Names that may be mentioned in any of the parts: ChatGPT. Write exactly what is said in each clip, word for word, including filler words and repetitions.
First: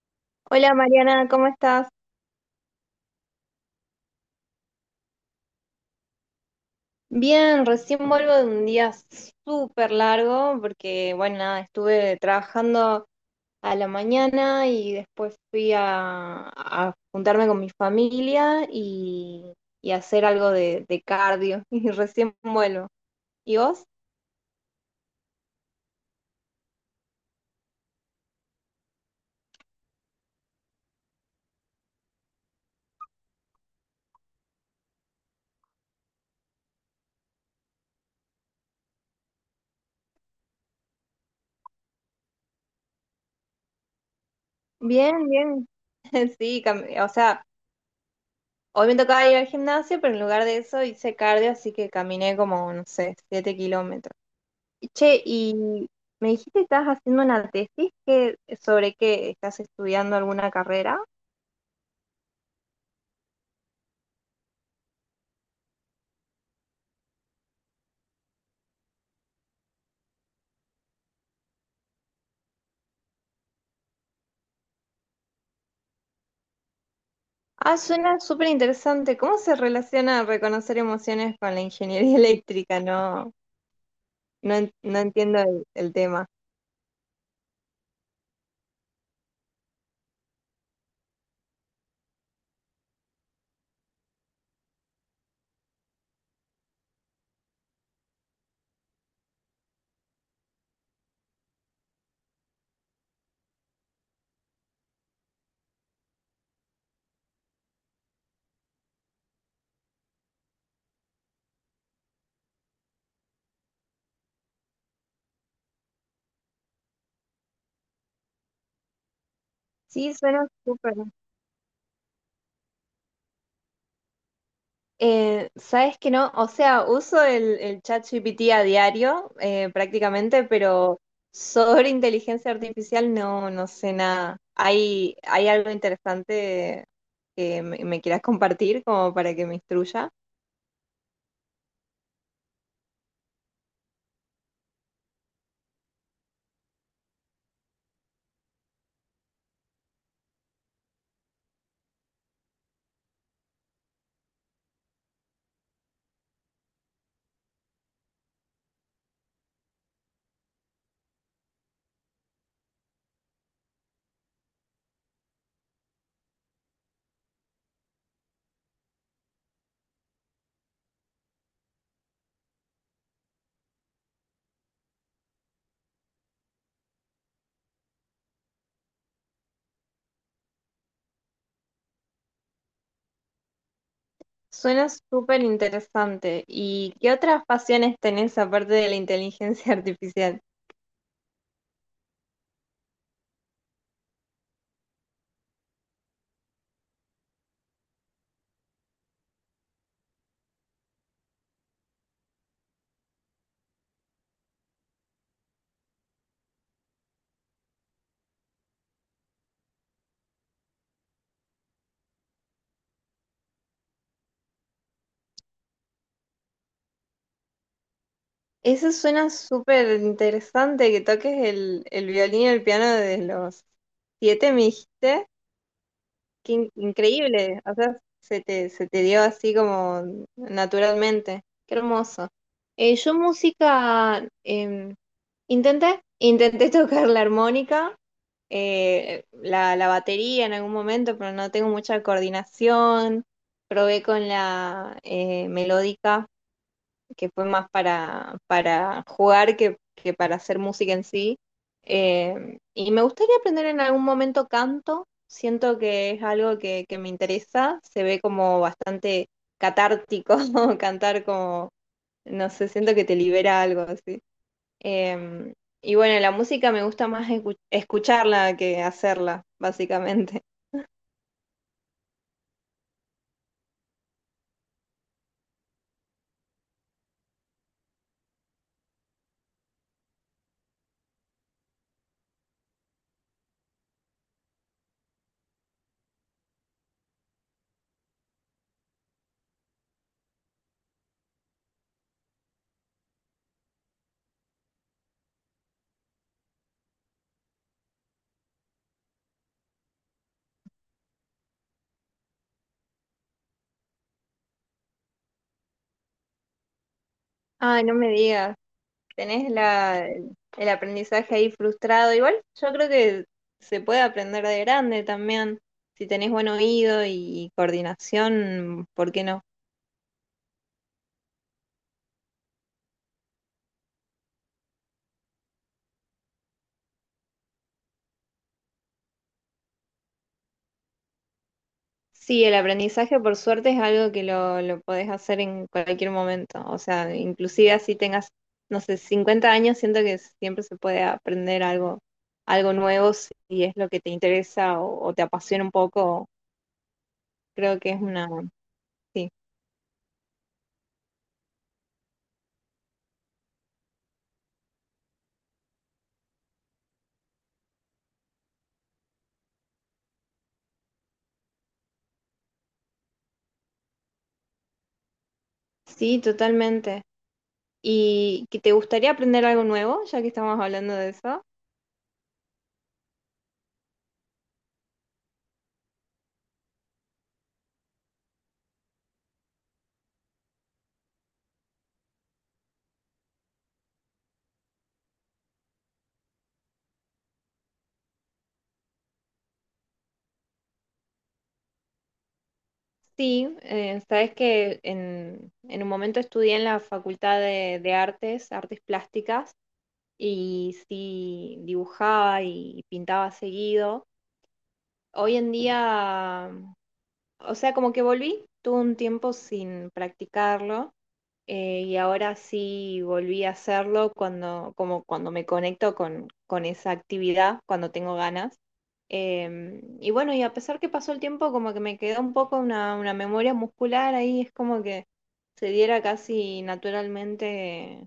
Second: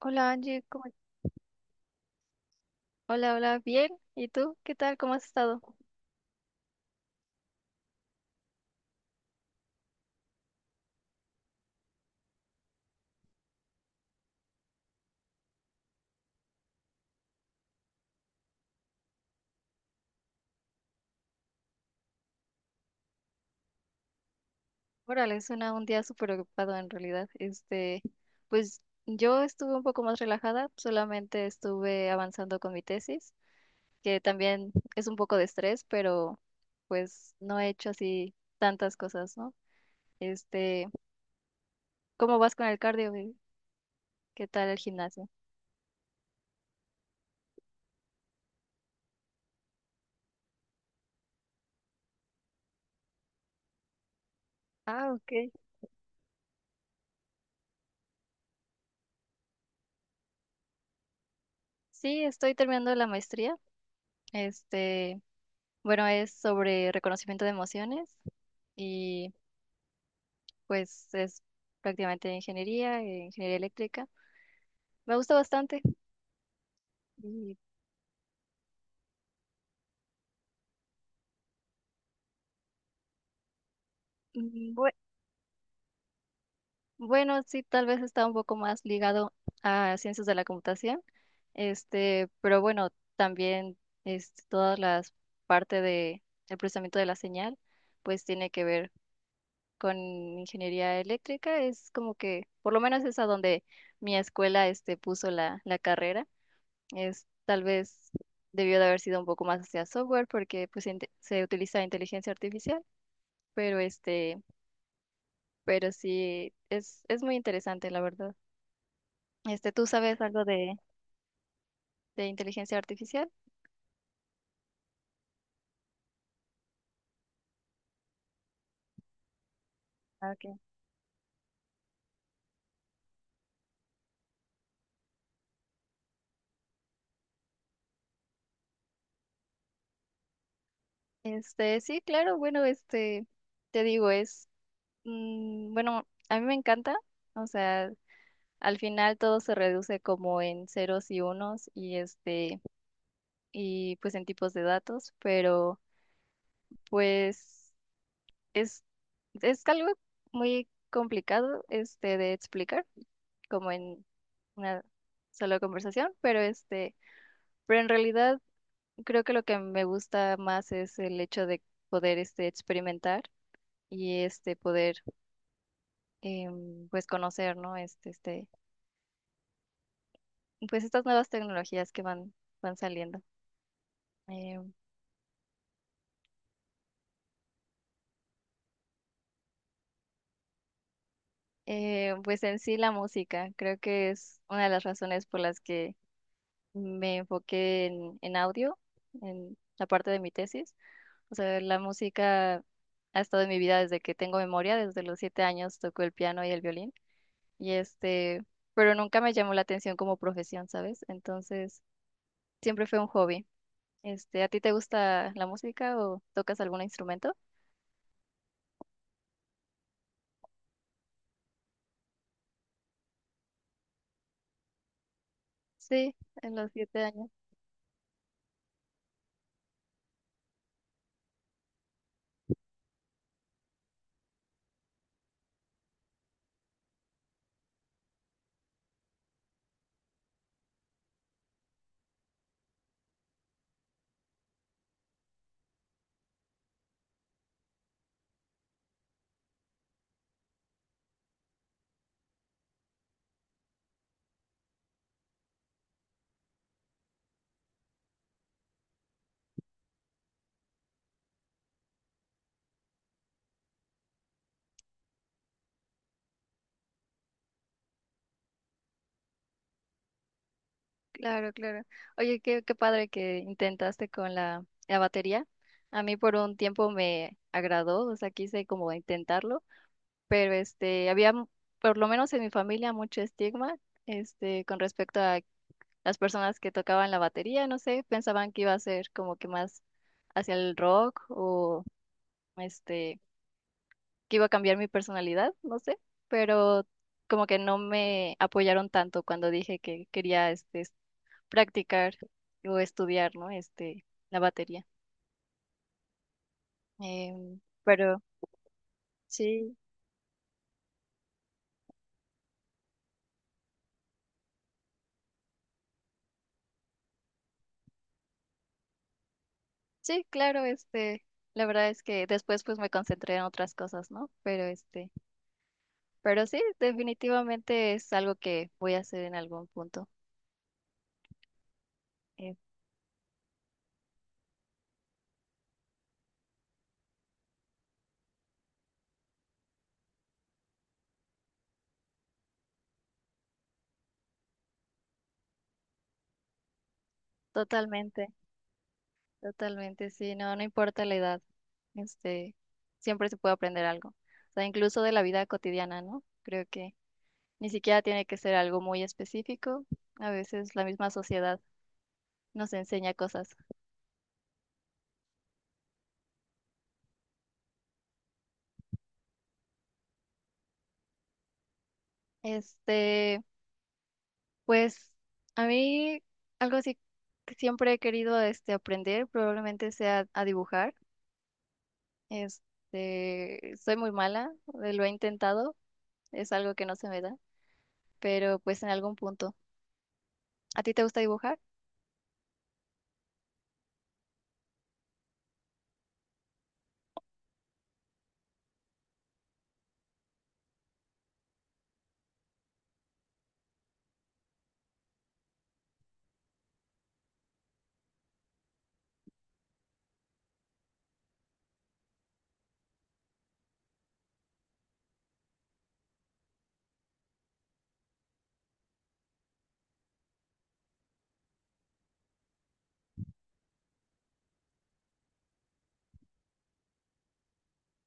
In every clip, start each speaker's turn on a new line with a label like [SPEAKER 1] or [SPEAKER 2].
[SPEAKER 1] Hola Angie,
[SPEAKER 2] Hola
[SPEAKER 1] ¿cómo-
[SPEAKER 2] Mariana, ¿cómo estás?
[SPEAKER 1] Hola, hola, bien. ¿Y tú? ¿Qué tal? ¿Cómo has estado?
[SPEAKER 2] Bien, recién vuelvo de un día súper largo porque, bueno, nada, estuve trabajando a la mañana y después fui a, a juntarme con mi familia y, y hacer algo de, de cardio y recién vuelvo. ¿Y vos?
[SPEAKER 1] Órale, suena un día súper ocupado en realidad. Este, pues yo estuve un poco más relajada, solamente estuve avanzando con mi tesis, que también es un poco de estrés, pero pues no he hecho así tantas cosas, ¿no? Este, ¿cómo vas con el cardio? Y ¿qué tal el
[SPEAKER 2] Bien,
[SPEAKER 1] gimnasio?
[SPEAKER 2] bien. Sí, cam- o sea, hoy me tocaba ir al gimnasio, pero en lugar de eso hice cardio, así que caminé como, no sé, siete kilómetros.
[SPEAKER 1] Ah,
[SPEAKER 2] Che,
[SPEAKER 1] ok.
[SPEAKER 2] y me dijiste que estás haciendo una tesis que, sobre qué estás estudiando alguna carrera.
[SPEAKER 1] Sí, estoy terminando la maestría. Este, bueno, es sobre reconocimiento de emociones. Y pues es prácticamente de ingeniería, eh, ingeniería eléctrica. Me gusta bastante. Y,
[SPEAKER 2] Ah, suena súper interesante. ¿Cómo se relaciona reconocer emociones con la ingeniería eléctrica? No, no, en-
[SPEAKER 1] mm, bue-
[SPEAKER 2] no entiendo el, el tema.
[SPEAKER 1] bueno, sí, tal vez está un poco más ligado a ciencias de la computación, este, pero bueno, también este, todas las partes de el procesamiento de la señal, pues tiene que ver con ingeniería eléctrica. Es como que, por lo menos es a donde mi escuela este, puso la, la carrera. Es tal vez debió de haber sido un poco más hacia software porque pues inte- se utiliza inteligencia artificial, pero este, pero sí es es muy interesante la verdad. Este, ¿tú
[SPEAKER 2] Sí,
[SPEAKER 1] sabes algo
[SPEAKER 2] suena
[SPEAKER 1] de
[SPEAKER 2] súper.
[SPEAKER 1] de inteligencia artificial?
[SPEAKER 2] Eh, ¿sabes que no? O sea, uso el, el ChatGPT a diario, eh,
[SPEAKER 1] Ah,
[SPEAKER 2] prácticamente,
[SPEAKER 1] okay.
[SPEAKER 2] pero sobre inteligencia artificial no, no sé nada. ¿Hay, hay algo interesante que me, me quieras compartir como para que me instruya?
[SPEAKER 1] Este, sí, claro, bueno, este te digo es mm, bueno, a mí me encanta, o sea, al final todo se reduce como en ceros y unos y este y pues en tipos de datos, pero pues Es, es algo muy complicado este, de explicar, como en una sola conversación, pero este, pero en realidad creo que lo que me gusta más es el hecho de poder este, experimentar y este poder em, pues conocer, ¿no? Este, este, pues estas nuevas tecnologías que van, van saliendo. Em,
[SPEAKER 2] Suena súper interesante. ¿Y qué otras pasiones tenés aparte de la inteligencia artificial?
[SPEAKER 1] eh, pues en sí la música, creo que es una de las razones por las que me enfoqué en, en audio, en la parte de mi tesis. O sea, la música ha estado en mi vida desde que tengo memoria, desde los siete años toco el piano y el violín. Y este, pero nunca me llamó la atención como profesión, ¿sabes? Entonces, siempre fue un hobby. Este, ¿a ti te gusta la música o tocas algún instrumento?
[SPEAKER 2] Eso suena súper interesante, que toques el, el, violín y el piano desde los siete, me dijiste.
[SPEAKER 1] Sí,
[SPEAKER 2] Qué
[SPEAKER 1] en los
[SPEAKER 2] in-
[SPEAKER 1] siete años.
[SPEAKER 2] increíble, o sea, se te, se te, dio así como naturalmente. Qué hermoso. Eh, yo música, em, intenté, intenté, tocar la armónica, eh, la, la batería en algún momento, pero no tengo mucha coordinación. Probé con la eh, melódica, que fue más para, para, jugar que, que para hacer música en sí. Eh, y me gustaría aprender en algún momento canto, siento que es algo que, que me interesa, se ve como bastante catártico cantar como, no sé, siento que te libera algo así. Eh, y bueno, la música me gusta más escu- escucharla que hacerla, básicamente.
[SPEAKER 1] Claro, claro. Oye, qué, qué padre que intentaste con la, la batería. A mí por un tiempo me agradó, o sea, quise como intentarlo, pero este, había, mu- por lo menos en mi familia, mucho estigma, este, con respecto a las personas que tocaban la batería, no sé, pensaban que iba a ser como que más hacia el rock o, este, que iba a cambiar mi personalidad, no sé, pero como que no me apoyaron tanto cuando dije que quería, este, es- practicar o estudiar, ¿no? Este, la batería. Em,
[SPEAKER 2] Ay, no me
[SPEAKER 1] pero
[SPEAKER 2] digas. Tenés
[SPEAKER 1] sí.
[SPEAKER 2] la, el aprendizaje ahí frustrado. Igual yo creo que se puede aprender de grande también. Si tenés buen oído y coordinación, ¿por qué no?
[SPEAKER 1] Sí, claro, este, la verdad es que después pues me concentré en otras cosas, ¿no? Pero este, pero sí, definitivamente es algo que voy a hacer en algún punto.
[SPEAKER 2] Sí,
[SPEAKER 1] Eh,
[SPEAKER 2] el aprendizaje por suerte es algo que lo, lo, podés hacer en cualquier momento. O sea, inclusive así tengas, no sé, cincuenta años, siento que siempre se puede aprender algo, algo nuevo si es lo que te interesa o, o te apasiona un poco. Creo que es una.
[SPEAKER 1] totalmente,
[SPEAKER 2] Sí,
[SPEAKER 1] totalmente, sí, no, no importa la edad, este, siempre se puede aprender algo. O sea, incluso de la vida cotidiana, ¿no? Creo que ni siquiera tiene que ser algo muy específico. A veces la misma sociedad nos enseña cosas.
[SPEAKER 2] sí, totalmente. ¿Y que te gustaría aprender algo nuevo, ya que estamos hablando de eso?
[SPEAKER 1] Este, Pues a mí algo así que siempre he querido este, aprender probablemente sea a dibujar. Este, soy muy mala, eh, lo he intentado, es algo que no se me da, pero pues en algún punto. ¿A ti te gusta dibujar?
[SPEAKER 2] Sí, eh, sabes que en, en, un momento estudié en la Facultad de, de, Artes, Artes Plásticas, y sí dibujaba y pintaba seguido. Hoy en día, o sea, como que volví, tuve un tiempo sin practicarlo eh, y ahora sí volví a hacerlo cuando, como cuando me conecto con, con, esa actividad, cuando tengo ganas. Em, y bueno, y a pesar que pasó el tiempo, como que me quedó un poco una, una, memoria muscular ahí, es como que se diera casi naturalmente,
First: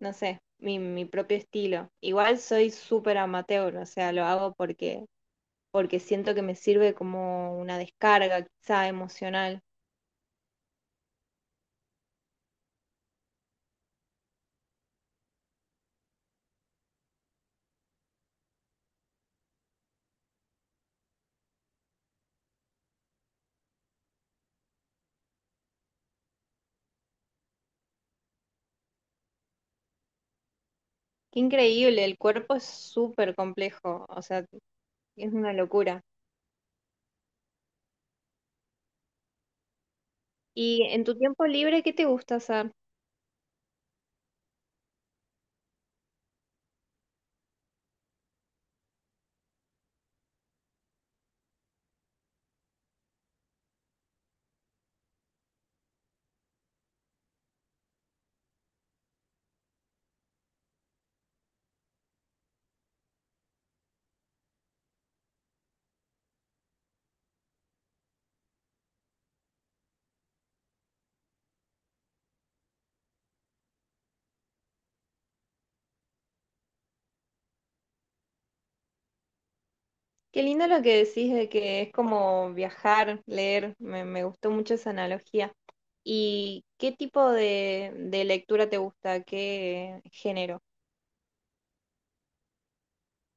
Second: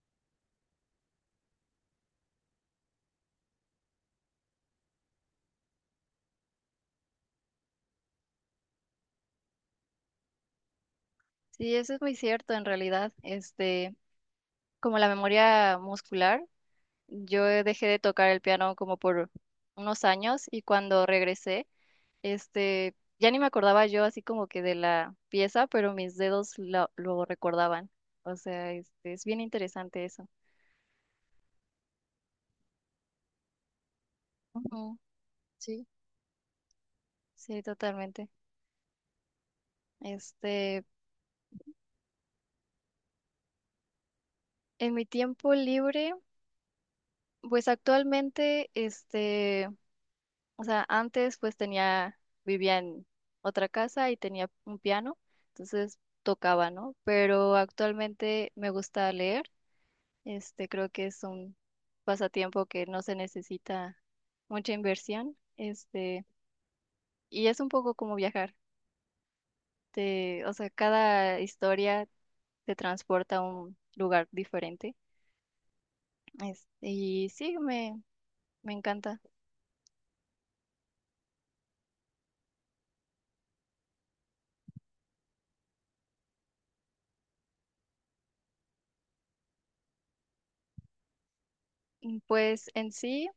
[SPEAKER 2] no sé, mi, mi, propio estilo. Igual soy súper amateur, o sea, lo hago porque, porque siento que me sirve como una descarga quizá emocional.
[SPEAKER 1] Sí, eso es muy cierto en realidad. Este, como la memoria muscular, yo dejé de tocar el piano como por unos años y cuando regresé, Este, ya ni me acordaba yo así como que de la pieza, pero mis dedos lo, lo recordaban. O sea, este, es bien interesante eso.
[SPEAKER 2] Qué increíble, el cuerpo es súper complejo, o sea,
[SPEAKER 1] Ujú.
[SPEAKER 2] es una
[SPEAKER 1] Sí,
[SPEAKER 2] locura.
[SPEAKER 1] sí, totalmente.
[SPEAKER 2] Y
[SPEAKER 1] Este,
[SPEAKER 2] en tu tiempo libre, ¿qué te gusta hacer?
[SPEAKER 1] en mi tiempo libre, pues actualmente, este, o sea, antes pues tenía, vivía en otra casa y tenía un piano, entonces tocaba, ¿no? Pero actualmente me gusta leer. Este, creo que es un pasatiempo que no se necesita mucha inversión. Este, y es un poco como viajar. Te, o sea, cada historia te transporta a un lugar diferente. Este, y sí, me, me encanta.
[SPEAKER 2] Qué lindo lo que decís de que es como viajar, leer. Me, me, gustó mucho esa analogía. ¿Y qué tipo de, de lectura te gusta? ¿Qué género?
[SPEAKER 1] Mm, Pues en sí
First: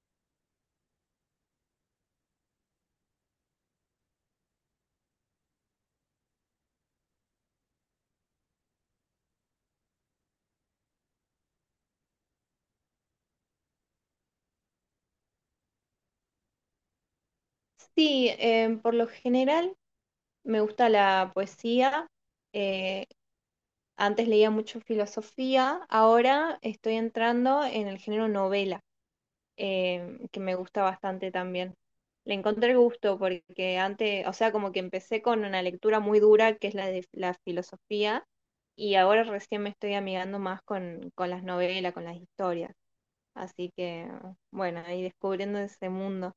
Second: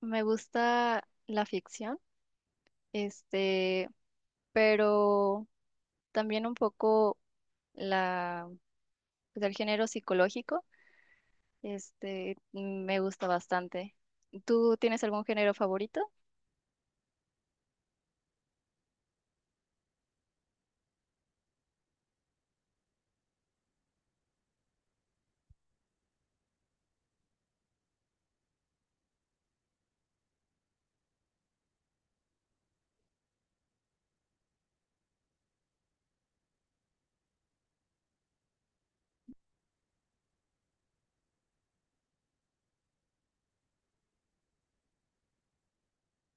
[SPEAKER 1] me gusta la ficción, este, pero también un poco la, pues, el género psicológico. Este, me gusta bastante. ¿Tú tienes algún género favorito?
[SPEAKER 2] Sí, eh, por lo general me gusta la poesía. Eh, antes leía mucho filosofía. Ahora estoy entrando en el género novela. Eh, que me gusta bastante también. Le encontré gusto porque antes, o sea, como que empecé con una lectura muy dura, que es la de la filosofía, y ahora recién me estoy amigando más con, con, las novelas, con las historias. Así que, bueno, ahí descubriendo ese mundo.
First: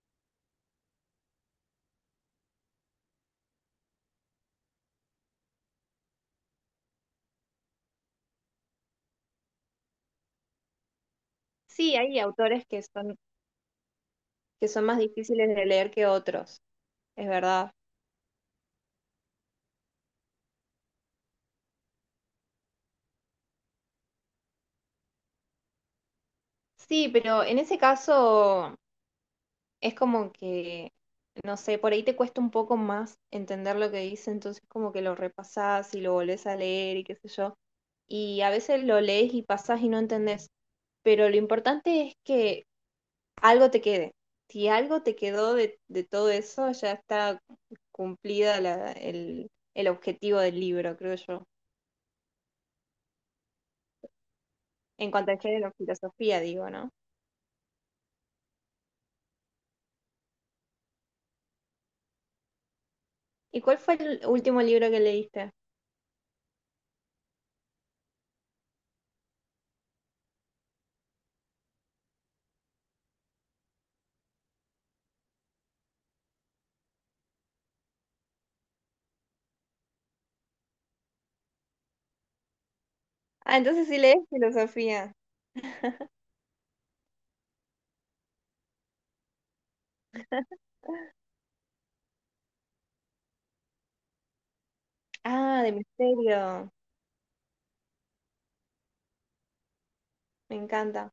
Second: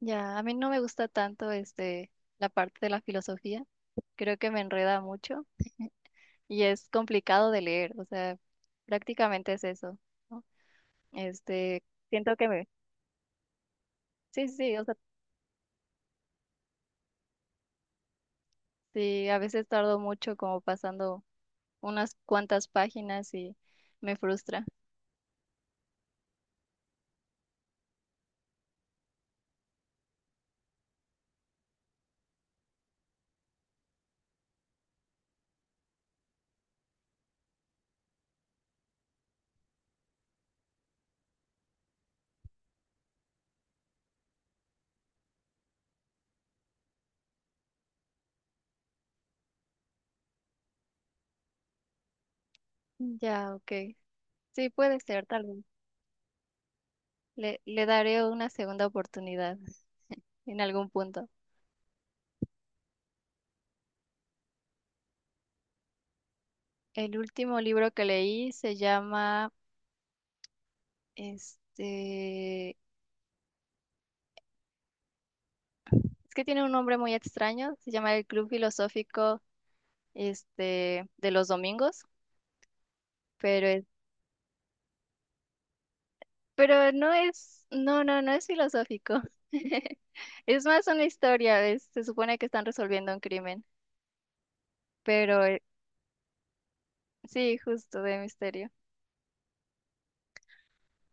[SPEAKER 1] Ya, a mí no me gusta tanto este la parte de la filosofía. Creo que me enreda mucho y es complicado de leer, o sea, prácticamente es eso, ¿no? Este,
[SPEAKER 2] Sí, hay
[SPEAKER 1] siento que
[SPEAKER 2] autores
[SPEAKER 1] me...
[SPEAKER 2] que son,
[SPEAKER 1] Sí, sí,
[SPEAKER 2] que
[SPEAKER 1] sí, o
[SPEAKER 2] son
[SPEAKER 1] sea,
[SPEAKER 2] más difíciles de leer que otros, es verdad.
[SPEAKER 1] sí, a veces tardo mucho como pasando unas cuantas páginas y me frustra.
[SPEAKER 2] Sí, pero en ese caso es como que, no sé, por ahí te cuesta un poco más entender lo que dice, entonces como que lo repasás y lo volvés a leer y qué sé yo. Y a veces lo lees y pasás y no entendés, pero lo importante es que algo te quede. Si algo te quedó de, de, todo eso, ya está cumplida la- el, el objetivo del libro, creo yo.
[SPEAKER 1] Ya, ok. Sí, puede
[SPEAKER 2] En
[SPEAKER 1] ser,
[SPEAKER 2] cuanto al
[SPEAKER 1] tal vez.
[SPEAKER 2] género, filosofía, digo, ¿no?
[SPEAKER 1] Le, le daré una segunda oportunidad en algún punto.
[SPEAKER 2] ¿Y cuál fue el último libro que leíste?
[SPEAKER 1] El último libro que leí se llama, este, es que tiene un nombre muy extraño, se llama El Club Filosófico, este, de los domingos,
[SPEAKER 2] Ah,
[SPEAKER 1] pero es,
[SPEAKER 2] entonces sí lees filosofía.
[SPEAKER 1] pero no es, no, no, no es filosófico. Es más una historia, es- se supone que están resolviendo un crimen, pero eh,
[SPEAKER 2] Ah, de misterio.
[SPEAKER 1] sí, justo de misterio.
[SPEAKER 2] Me encanta.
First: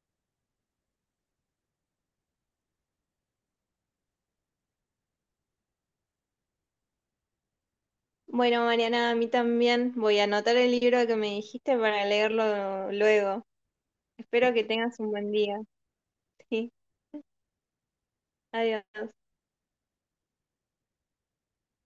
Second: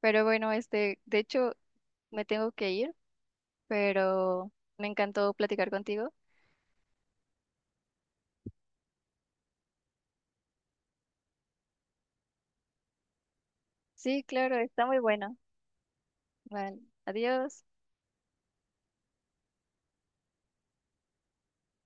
[SPEAKER 1] Pero bueno, este, de hecho, me tengo que ir, pero me encantó platicar contigo.
[SPEAKER 2] Bueno, Mariana, a mí también voy a anotar el libro que me dijiste para leerlo luego.
[SPEAKER 1] Sí,
[SPEAKER 2] Espero
[SPEAKER 1] claro,
[SPEAKER 2] que
[SPEAKER 1] está muy
[SPEAKER 2] tengas un buen
[SPEAKER 1] bueno.
[SPEAKER 2] día. Sí,
[SPEAKER 1] Vale, adiós.
[SPEAKER 2] adiós.